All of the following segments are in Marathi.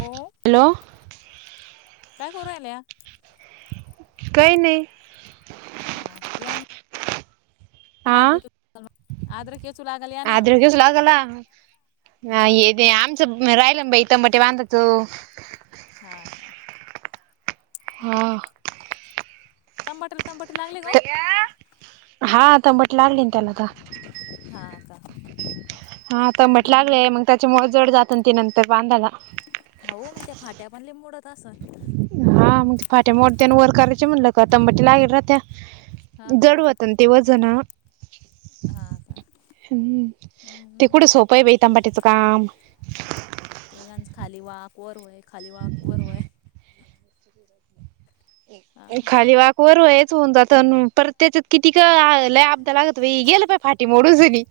हो हॅलो कायं करूरायल्यां कांहीं नाहीं हा यां मंग हह अद्रक येचू लागल या ना अ्रग सलागला हा हे आमचं राहिलं बा इथं मठ बांधायच हा का हा तंबाटला तंबाटे लागले ग हा तंबट लागली ना त्याला तर हां काू हा तर म्हट लागलेय मग त्याचे मळ जड जात ना ती नंतर बांधाला हांउव मंग त्यां फाट्यां पनले मोडतं असंण हा मंग फाट्यां मोडतेयां वर करायंचे म्हणलं की तंमांटे लागेल हा रहातांत हा जड होतं ते वजन हां का पय बई टंबाट्याच काम [unintelligible] खाली वाक वर होय खाली वाक वर होय हा खाली वाक वर व्हयच हुन जात अन परत त्याच्यात किती का ल अबदा लागत गेलं प फाटी मोडू सगळी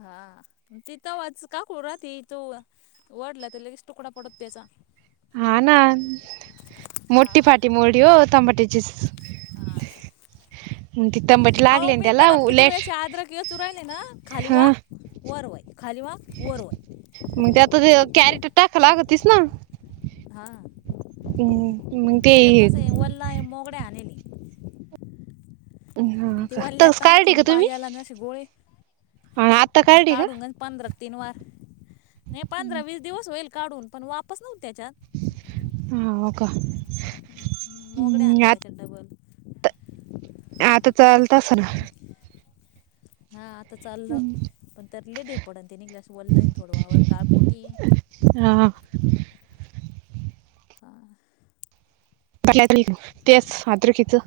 हा तिथ वचका करू राहती तू ओढलं तर लगेच टुकडा पडत त्याचा हा ना मोठी हा फाटी मोडी हो तंबाट्याचीच हा ना मग ती तंबाटी अहो लागली ना मी पण त्याला अता किती लेट वेळचे आदर कि वेचू राहिले ना खाली हा वाक वरवय खाली वाक वरवय मग ते आ ते कॅरेट टाका लागतीस ना हा हम्म, मग आणि ते त्याच्यात कस आहे वल्ला हे मोगड्या आणिल हा आणि ती का वाली आत्ताच आता काढली आणखीन का तुम्ही पायाला आणि अशे गोळे हा, आत्ता म्हणजे काढली का काढून गण पंधरा तीन वार नाही पंधरा वीस दिवस होईल काढून पण वापस नव्हत त्याच्यात ह होका मोगड्या आणला त्याच्या डबल आता चल [inaudible] हा आता चाललं पण तर लेट हे पडन त्यांनी क्लास वललाईन थोडंवर काळ पोटी हा हा [inaudible] [unintelligible] तेच आदरकीचं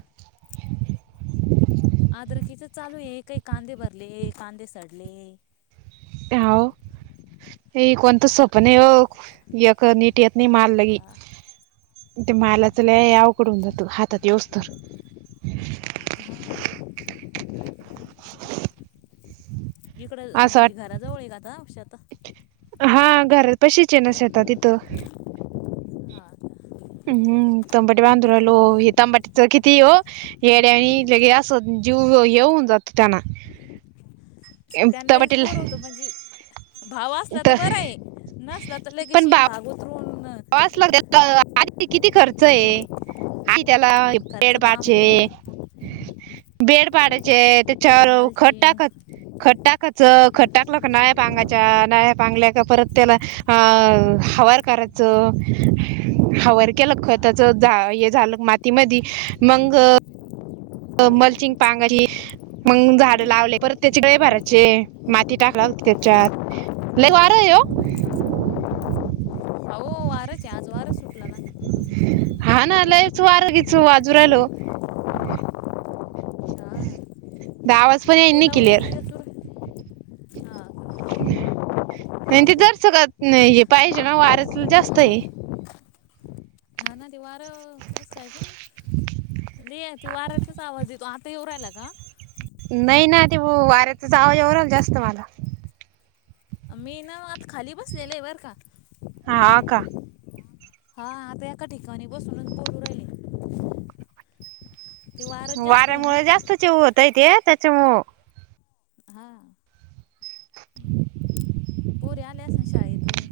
आद्रकीच चालू आहे काही कांदे भरले कांदे सडले हाव हे कोणतं हा सोप नाही वो यक नीट येत नाही माल लगी हा ते माला च लई अवघड हून जातं हातात येवूस तर हा [inaudible] इकड असं म्हणजे वाट घराजवळ का आता शेतात हा घरात पशीचय ना शेतात इथ हा हम्म तंबटे बांधू रायलो हे तंबाटीच किती हो येड्या आणि लगे असत जीव येऊन जातो त्यांना त्यांनाहीच बोर तंबाटीला होतो म्हणजे भाव असला तर बर आहे नसला तर लगेशीन भाव उतरून पाच लाख त्या आध किती खर्च आहे आ त्याला खर्च बेड बांबू पाडचे बेड पाडायचे चारू खत मल्चिंग टाकत खत टाकाच खट्टाकलं नाळ्या पांगाच्या नाळ्या पांगल्या का परत त्याला हा हवार करा च हवार केलं हा खताच झालं हे झाल मातीमध्ये मंग अ मलचिंग पांगची मग झाड लावले परत त्याचे गळे भरायचे माती टाकला [unintelligible] त्याच्यात लई वाराय ओ हो वारचाय आज वारच सुटला ना हा ना लयच वारगीच वाजू रायलो हा दावाजपण आ ते इन लावल्या क्लिअर ना याचूर हा आणि ते जरच का हे पाहिजे ना वरच जास्त आहे हा ना ते वार कस काय ग लई त वारतच आवाज येतो आता ते येव रायला का नाही ना आ ते वाऱ्याचाच आवाजव रायल जास्त मला मी ना आता खाली बसलेलंय, बरं का? हा का. हा, आता एका ठिकाणी बसूनच बोलू राहिले. ते वारच जास्त आहे ना. त्या होतय ते, त्याचे म हा, पोरी आल्यासन शाळेतून?